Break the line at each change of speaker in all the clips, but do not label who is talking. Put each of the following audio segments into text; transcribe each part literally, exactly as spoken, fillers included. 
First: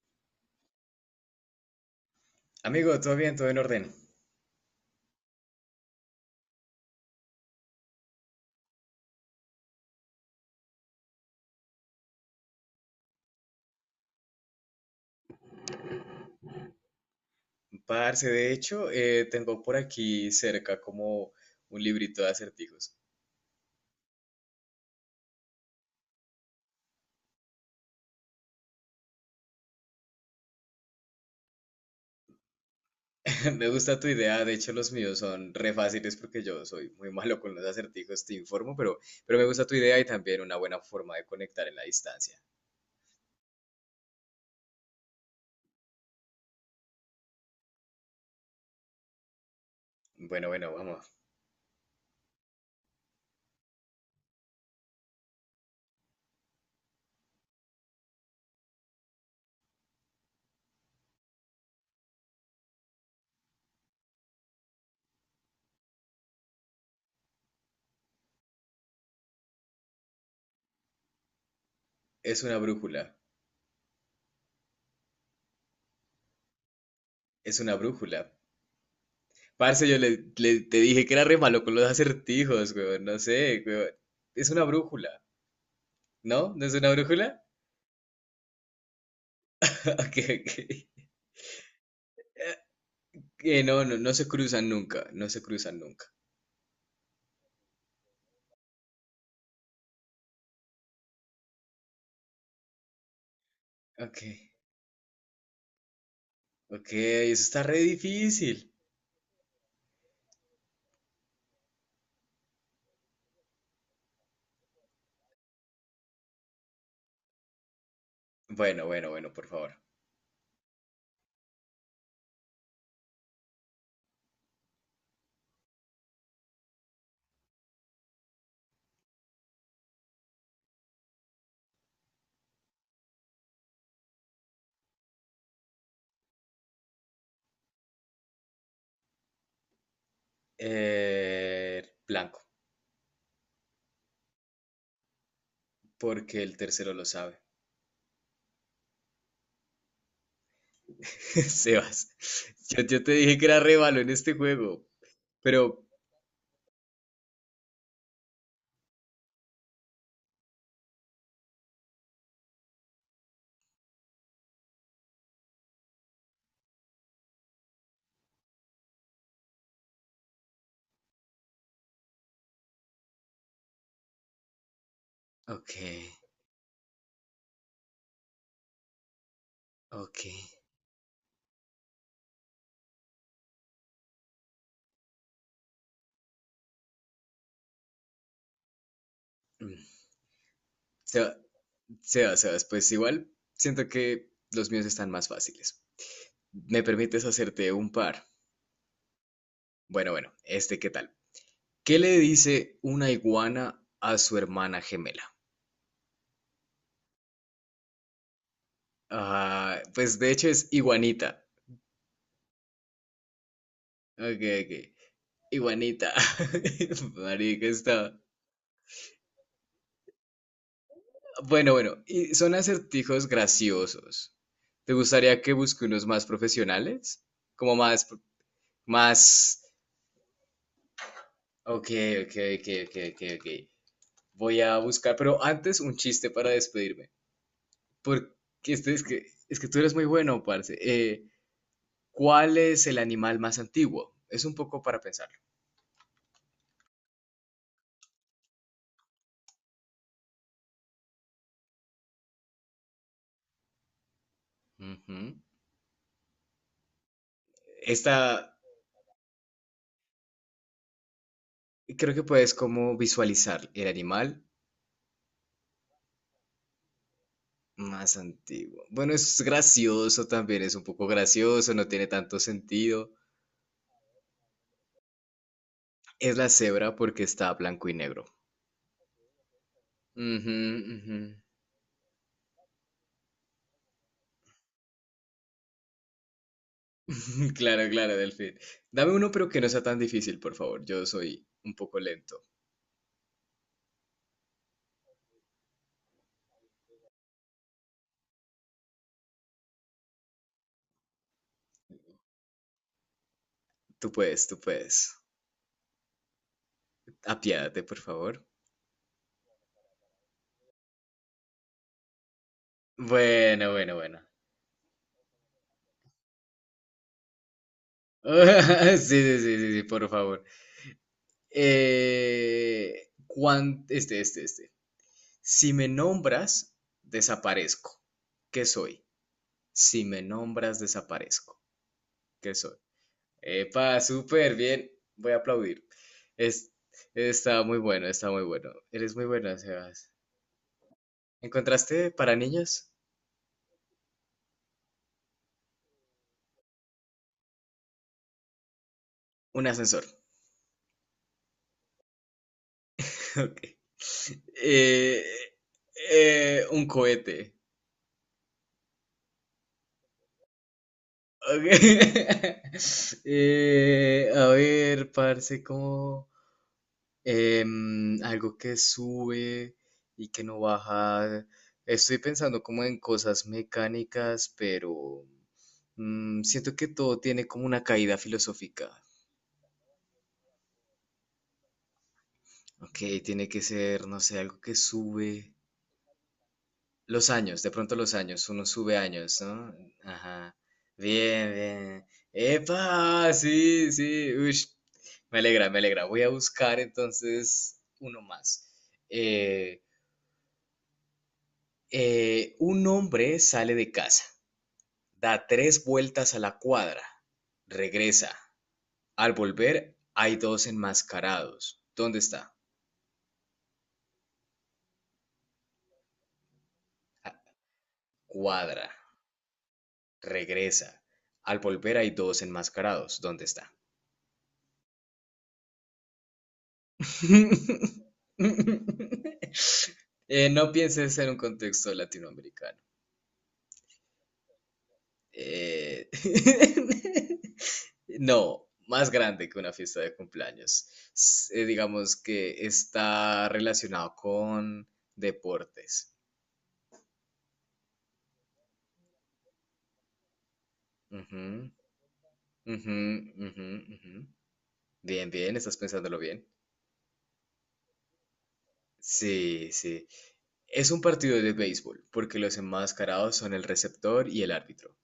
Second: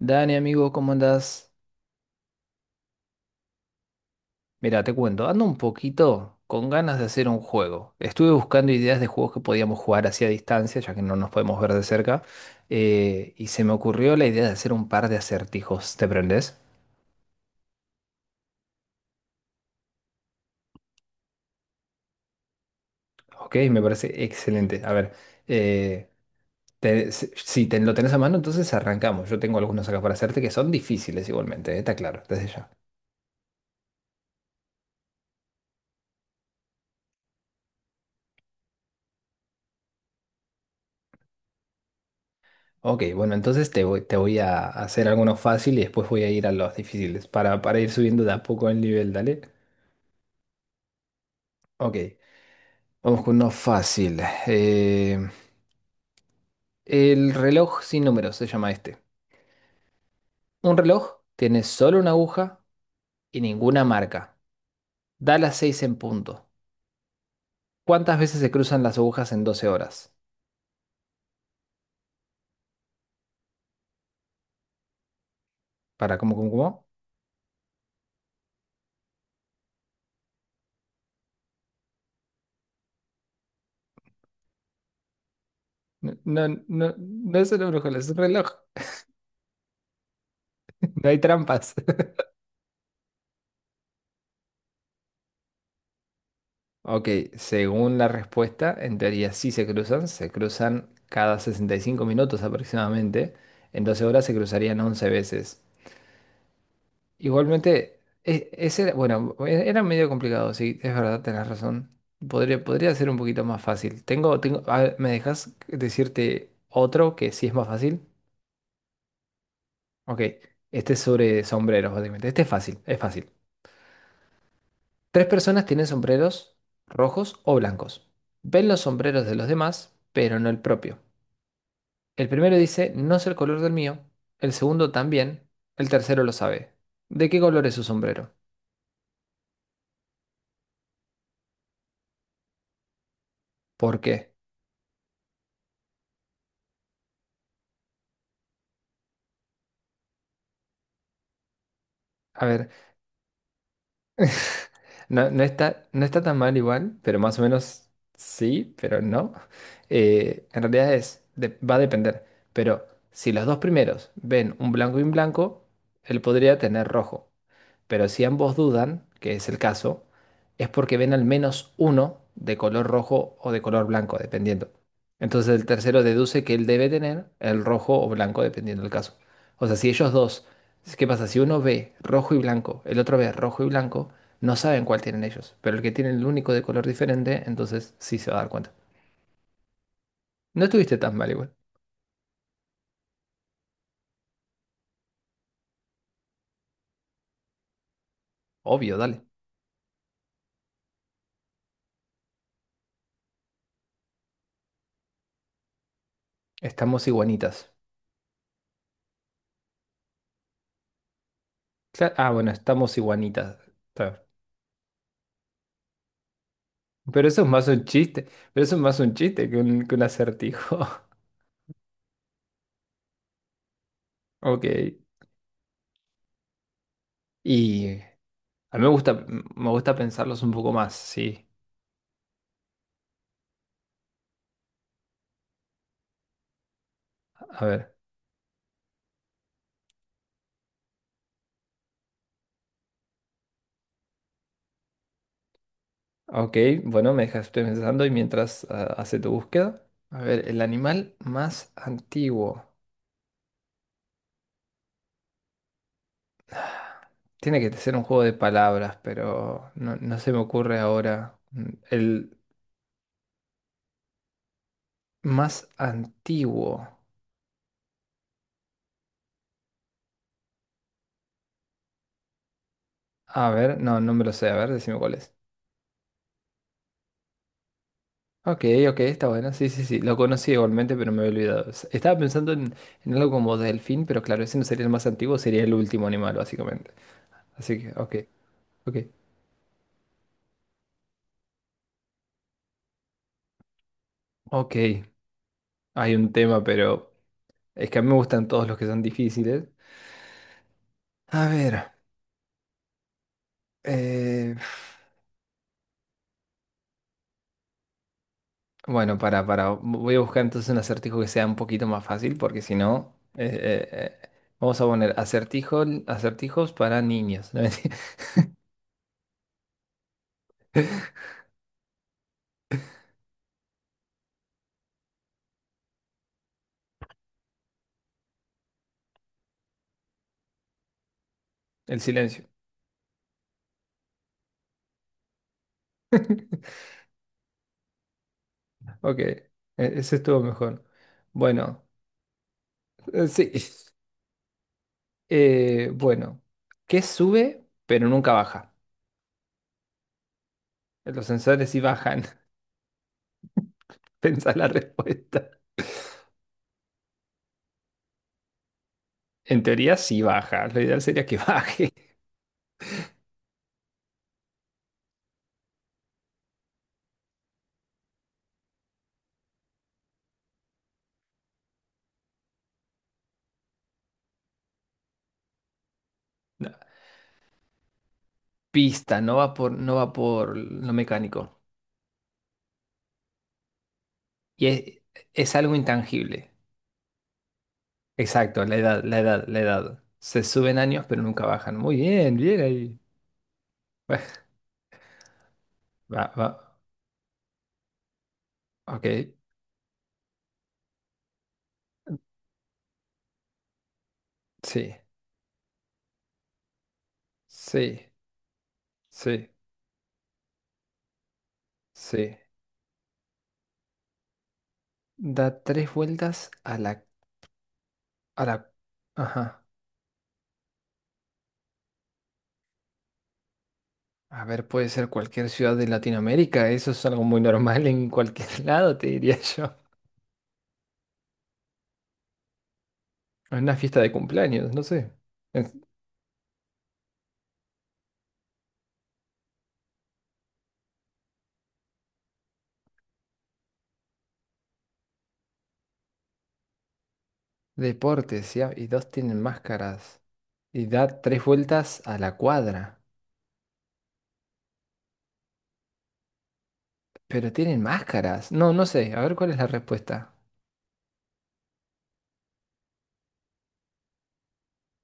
Dani, amigo, ¿cómo andás?
Amigo, todo bien, todo en orden.
Mira, te cuento, ando un poquito con ganas de hacer un juego. Estuve buscando ideas de juegos que podíamos jugar hacia distancia, ya que no nos podemos ver de cerca, eh, y se me ocurrió la idea de hacer un par de acertijos. ¿Te prendés?
Parce, de hecho, eh, tengo por aquí cerca como un librito de acertijos.
Ok, me parece excelente. A ver, eh, te- si si te, lo tenés a mano, entonces arrancamos. Yo tengo algunos acá para hacerte que son difíciles igualmente, eh, está claro, desde ya.
Me gusta tu idea, de hecho los míos son re fáciles porque yo soy muy malo con los acertijos, te informo, pero, pero me gusta tu idea y también una buena forma de conectar en la distancia.
Ok, bueno, entonces te voy, te voy a hacer algunos fáciles y después voy a ir a los difíciles para, para ir subiendo de a poco el nivel, dale.
Bueno, bueno, vamos.
Ok, vamos con uno fácil. Eh, el reloj sin números se llama este. Un reloj tiene solo una aguja y ninguna marca. Da las seis en punto. ¿Cuántas veces se cruzan las agujas en doce horas?
Es una brújula,
Para, ¿cómo, cómo, cómo?
es una brújula. Parce, yo le, le- te dije que era re malo con los acertijos, weón, no sé, weón. Es una brújula,
No, no,
¿no? ¿No es una
no, no
brújula?
es una brújula, es un reloj.
Ok, ok.
No hay trampas.
Que no, no, no se cruzan nunca, no se cruzan nunca.
Ok, según la respuesta, en teoría sí se cruzan, se cruzan cada sesenta y cinco minutos aproximadamente, en doce
Ok,
horas se cruzarían once veces.
ok, eso está re
Igualmente, e-
difícil.
ese, bueno, e- era medio complicado, sí, es verdad, tenés razón. Podría, podría ser un poquito más fácil. Tengo, tengo, a ver, ¿me dejas decirte otro que sí es más fácil?
Bueno, bueno, bueno, por favor.
Ok, este es sobre sombreros, básicamente. Este es fácil, es fácil. Tres personas tienen sombreros rojos o blancos. Ven los sombreros de los demás, pero no el propio. El primero dice, no sé el color del mío. El segundo también. El tercero lo sabe. ¿De qué color es su sombrero?
Eh, Blanco,
¿Por qué?
porque el tercero lo sabe. Sebas,
A ver.
yo, yo te dije que era re malo en este juego,
No, no
pero...
está, no está tan mal igual, pero más o menos sí, pero no. Eh, en realidad es, de- va a depender. Pero si los dos primeros ven un blanco y un blanco, él podría tener rojo. Pero si ambos dudan, que es el caso, es porque ven al menos uno de color rojo o de color blanco, dependiendo. Entonces el
Ok,
tercero deduce que él debe tener el rojo o blanco, dependiendo del caso. O sea, si ellos
ok.
dos, ¿qué pasa? Si uno ve rojo y blanco, el otro ve rojo y blanco. No saben cuál tienen ellos, pero el que tiene el único de color diferente, entonces sí se va a dar cuenta.
Mm.
No estuviste tan mal
Seba-
igual.
Sebas, Sebas, pues igual siento que los míos están más fáciles. ¿Me permites hacerte un par?
Obvio, dale.
Bueno, bueno, este, ¿qué tal? ¿Qué le dice una iguana a su hermana gemela?
Estamos iguanitas.
Ah, pues de hecho es iguanita.
Cla- ah, bueno, estamos iguanitas. Está bien.
Ok, ok. Iguanita.
Pero eso es
Marica,
más un
está.
chiste. Pero eso es más un chiste que un, que un acertijo.
Bueno, bueno. Y son acertijos graciosos.
Ok.
¿Te gustaría que busque unos más profesionales? Como
Y
más,
a mí me gusta,
más.
me gusta pensarlos un poco más, sí.
Ok, ok, ok, ok, ok, ok. Voy a buscar, pero antes un chiste para despedirme.
A ver.
Porque este es que, es que tú eres muy bueno, parce. Eh, ¿cuál es el animal más antiguo? Es un poco para pensarlo.
Ok, bueno, me dejaste pensando y mientras ah, hace tu búsqueda. A ver, el animal más antiguo.
Ujú.
Tiene que ser un juego de
Esta,
palabras, pero no, no se me ocurre ahora. Mm,
Y creo que
El
puedes como visualizar el animal
más antiguo.
más antiguo. Bueno, es gracioso también, es un poco gracioso, no tiene tanto sentido.
A ver, no, no me lo sé. A ver, decime cuál es.
Es la cebra porque está blanco y negro.
Ok, ok, está bueno. Sí, sí, sí. Lo conocí
Ujú,
igualmente, pero
ujú.
me había olvidado. S- Estaba pensando en, en algo como delfín, pero claro, ese no sería el más antiguo, sería el último animal, básicamente. Así
Claro,
que, ok,
claro, Delfín.
ok.
Dame uno, pero que no sea tan difícil, por favor. Yo soy un poco lento.
Ok, hay un tema, pero es que a mí me gustan todos los que son difíciles. A ver,
Tú puedes,
eh,
tú puedes. Apiádate, por favor.
bueno, para, para, voy a buscar entonces un acertijo que sea un poquito más fácil, porque si no, eh,
Bueno, bueno,
eh,
bueno.
eh, vamos a poner acertijo, acertijos para niños. ¿no?
Sí, sí, sí, sí, sí, por favor. Eh, cuán- este, este, este. Si me nombras, desaparezco. ¿Qué soy? Si me nombras, desaparezco.
El silencio.
¿Qué soy? Epa, súper bien. Voy a aplaudir. Es, Está muy bueno, está muy bueno. Eres
Ok,
muy
e-
buena, Sebas.
ese estuvo mejor. Bueno,
¿Encontraste para niños
eh, sí. Eh, bueno, ¿qué sube pero nunca baja?
un ascensor?
Los sensores sí bajan.
Ok.
Pensá la
Eh,
respuesta.
eh, un cohete.
En teoría sí baja. Lo ideal sería que
Ok.
baje.
Eh, a ver, parce, ¿cómo? Em, algo que sube y que no baja. Estoy pensando como en cosas mecánicas, pero mm,
No,
siento que todo tiene como una caída filosófica.
pista, no va por, no va por lo mecánico.
Ok, tiene que ser, no sé, algo
Y
que
es,
sube.
es algo intangible.
Los años, de pronto los años,
Exacto,
uno
la
sube
edad, la
años,
edad, la
¿no?
edad. Se
Ajá.
suben años, pero nunca
Bien,
bajan. Muy
bien.
bien, bien ahí.
¡Epa! Sí, sí. Ush, me alegra, me alegra. Voy a
Va, va.
buscar entonces uno más.
Ok.
Eh, Eh, un hombre sale de casa,
Sí,
da tres vueltas a la cuadra,
sí,
regresa. Al
sí,
volver hay dos enmascarados. ¿Dónde
sí.
está?
Da tres vueltas a la,
Ah,
a la...
cuadra,
Ajá.
regresa. Al volver hay dos enmascarados. ¿Dónde está?
A ver, puede ser cualquier ciudad de Latinoamérica. Eso es algo muy normal en cualquier lado, te diría yo.
Eh, no pienses en un contexto latinoamericano.
En una fiesta de cumpleaños, no sé. Es-
Eh, No, más grande que una fiesta de cumpleaños. S- eh, digamos que está relacionado con deportes.
Deportes, ¿ya? Y dos tienen máscaras. Y da tres
Ujú,
vueltas a la
ujú,
cuadra.
ujú, ujú. Bien, bien, estás pensándolo bien.
Pero tienen máscaras. No, no sé. A ver cuál es la
Sí, sí.
respuesta.
Es un partido de béisbol, porque los enmascarados son el receptor y el árbitro.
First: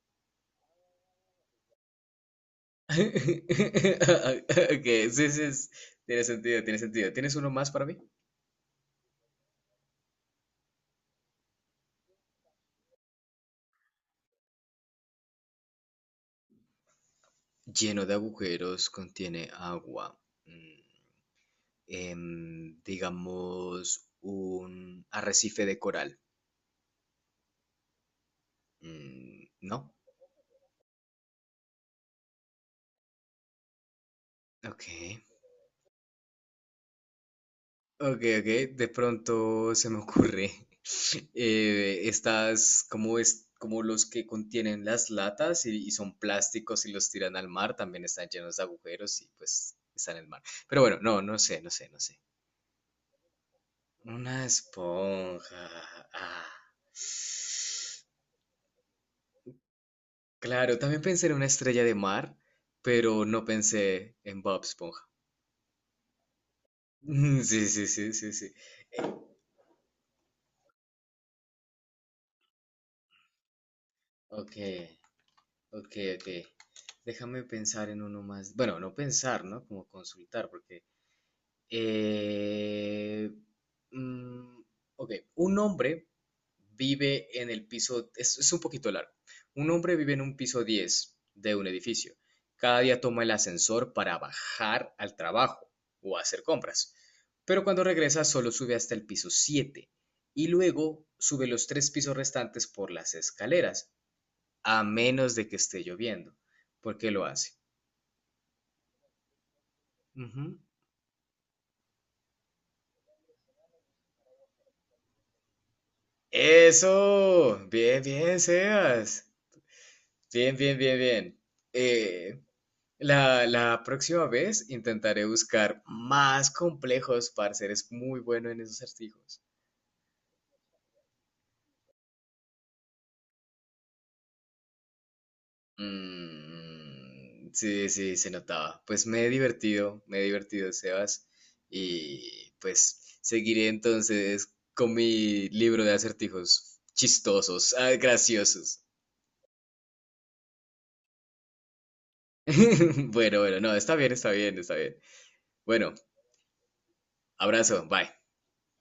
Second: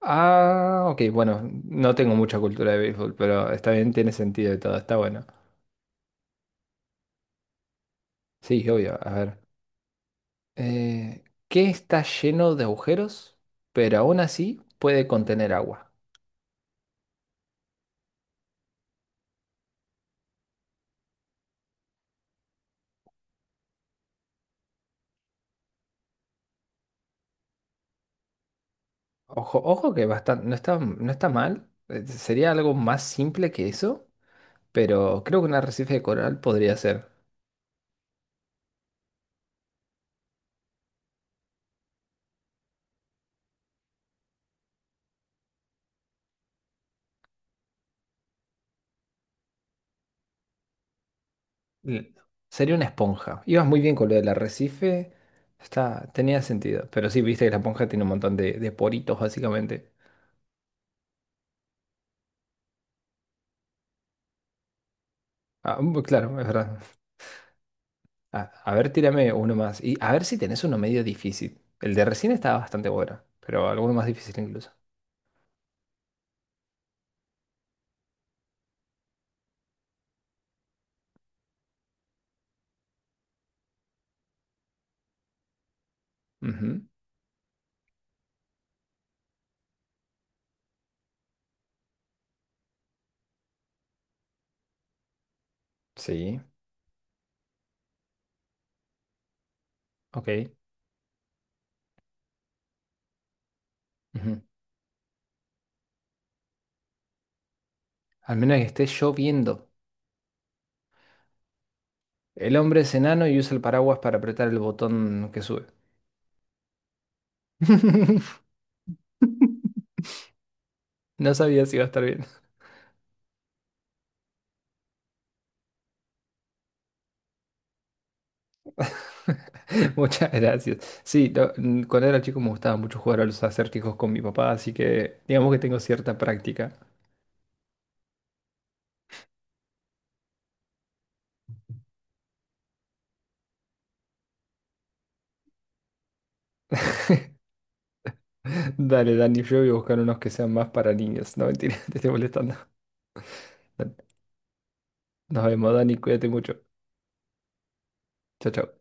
Ah, ok. Bueno, no tengo mucha cultura de béisbol, pero está bien, tiene sentido y todo.
Ok,
Está bueno.
sí, sí, es- tiene sentido, tiene sentido. ¿Tienes uno más para mí?
Sí, obvio. A ver. Eh, ¿qué está lleno de agujeros, pero aún así puede contener agua?
Lleno de agujeros, contiene agua. Em, digamos, un arrecife de coral. Mm,
Ojo,
¿no?
ojo que bastante, no está, no está mal. Eh, Sería algo más simple que eso,
Ok.
pero creo que un arrecife de coral podría ser.
Ok, ok. De pronto se me ocurre. Eh, estas, como es, como los que contienen las latas y, y son plásticos y los tiran al mar, también están llenos de agujeros y pues están en el mar. Pero bueno, no, no sé, no sé, no
L-
sé.
Sería una esponja. Ibas muy bien con lo del
Una
arrecife.
esponja.
Está, tenía
Ah.
sentido. Pero sí, viste que la esponja tiene un montón de, de poritos, básicamente.
Claro, también pensé en una estrella de mar, pero no pensé en Bob Esponja.
Ah, mm, claro, es verdad.
Sí, sí, sí, sí,
A,
sí.
a ver, tírame uno más. Y a ver si tenés uno medio difícil. El de recién estaba bastante bueno, pero alguno más difícil
Ok,
incluso.
ok, ok. Déjame pensar en uno más. Bueno, no pensar, ¿no? Como consultar, porque Eh, mm, ok, un hombre
Ujú,
vive en el piso, es, es un poquito largo. Un hombre vive en un piso diez de un edificio. Cada día toma el ascensor para bajar al trabajo o
sí,
hacer compras. Pero cuando regresa solo sube hasta el piso siete
ok.
y luego sube los tres pisos restantes por las escaleras,
Ujú.
a menos de que esté lloviendo. ¿Por qué lo hace?
Al menos que esté lloviendo.
Ujú.
El hombre es enano y usa el paraguas para apretar el botón que sube.
Eso, bien, bien, Sebas. Bien, bien, bien,
No
bien.
sabía si iba a estar bien.
Eh, la, la próxima vez intentaré buscar más complejos, parce. Eres muy bueno en esos acertijos.
Muchas gracias. Sí, lo- mm, cuando era chico me gustaba mucho jugar a los acertijos con mi papá, así que digamos que tengo cierta práctica.
Mm, sí, sí, se notaba. Pues me he divertido, me he divertido, Sebas. Y pues seguiré entonces con mi libro de acertijos chistosos, ah, graciosos.
Dale, Dani, yo voy a buscar unos que sean más para niños. No, mentira, te estoy molestando.
Bueno, bueno, no, está bien, está bien, está bien.
Nos vemos,
Bueno,
Dani, cuídate mucho.
abrazo, bye.
Chao, chao.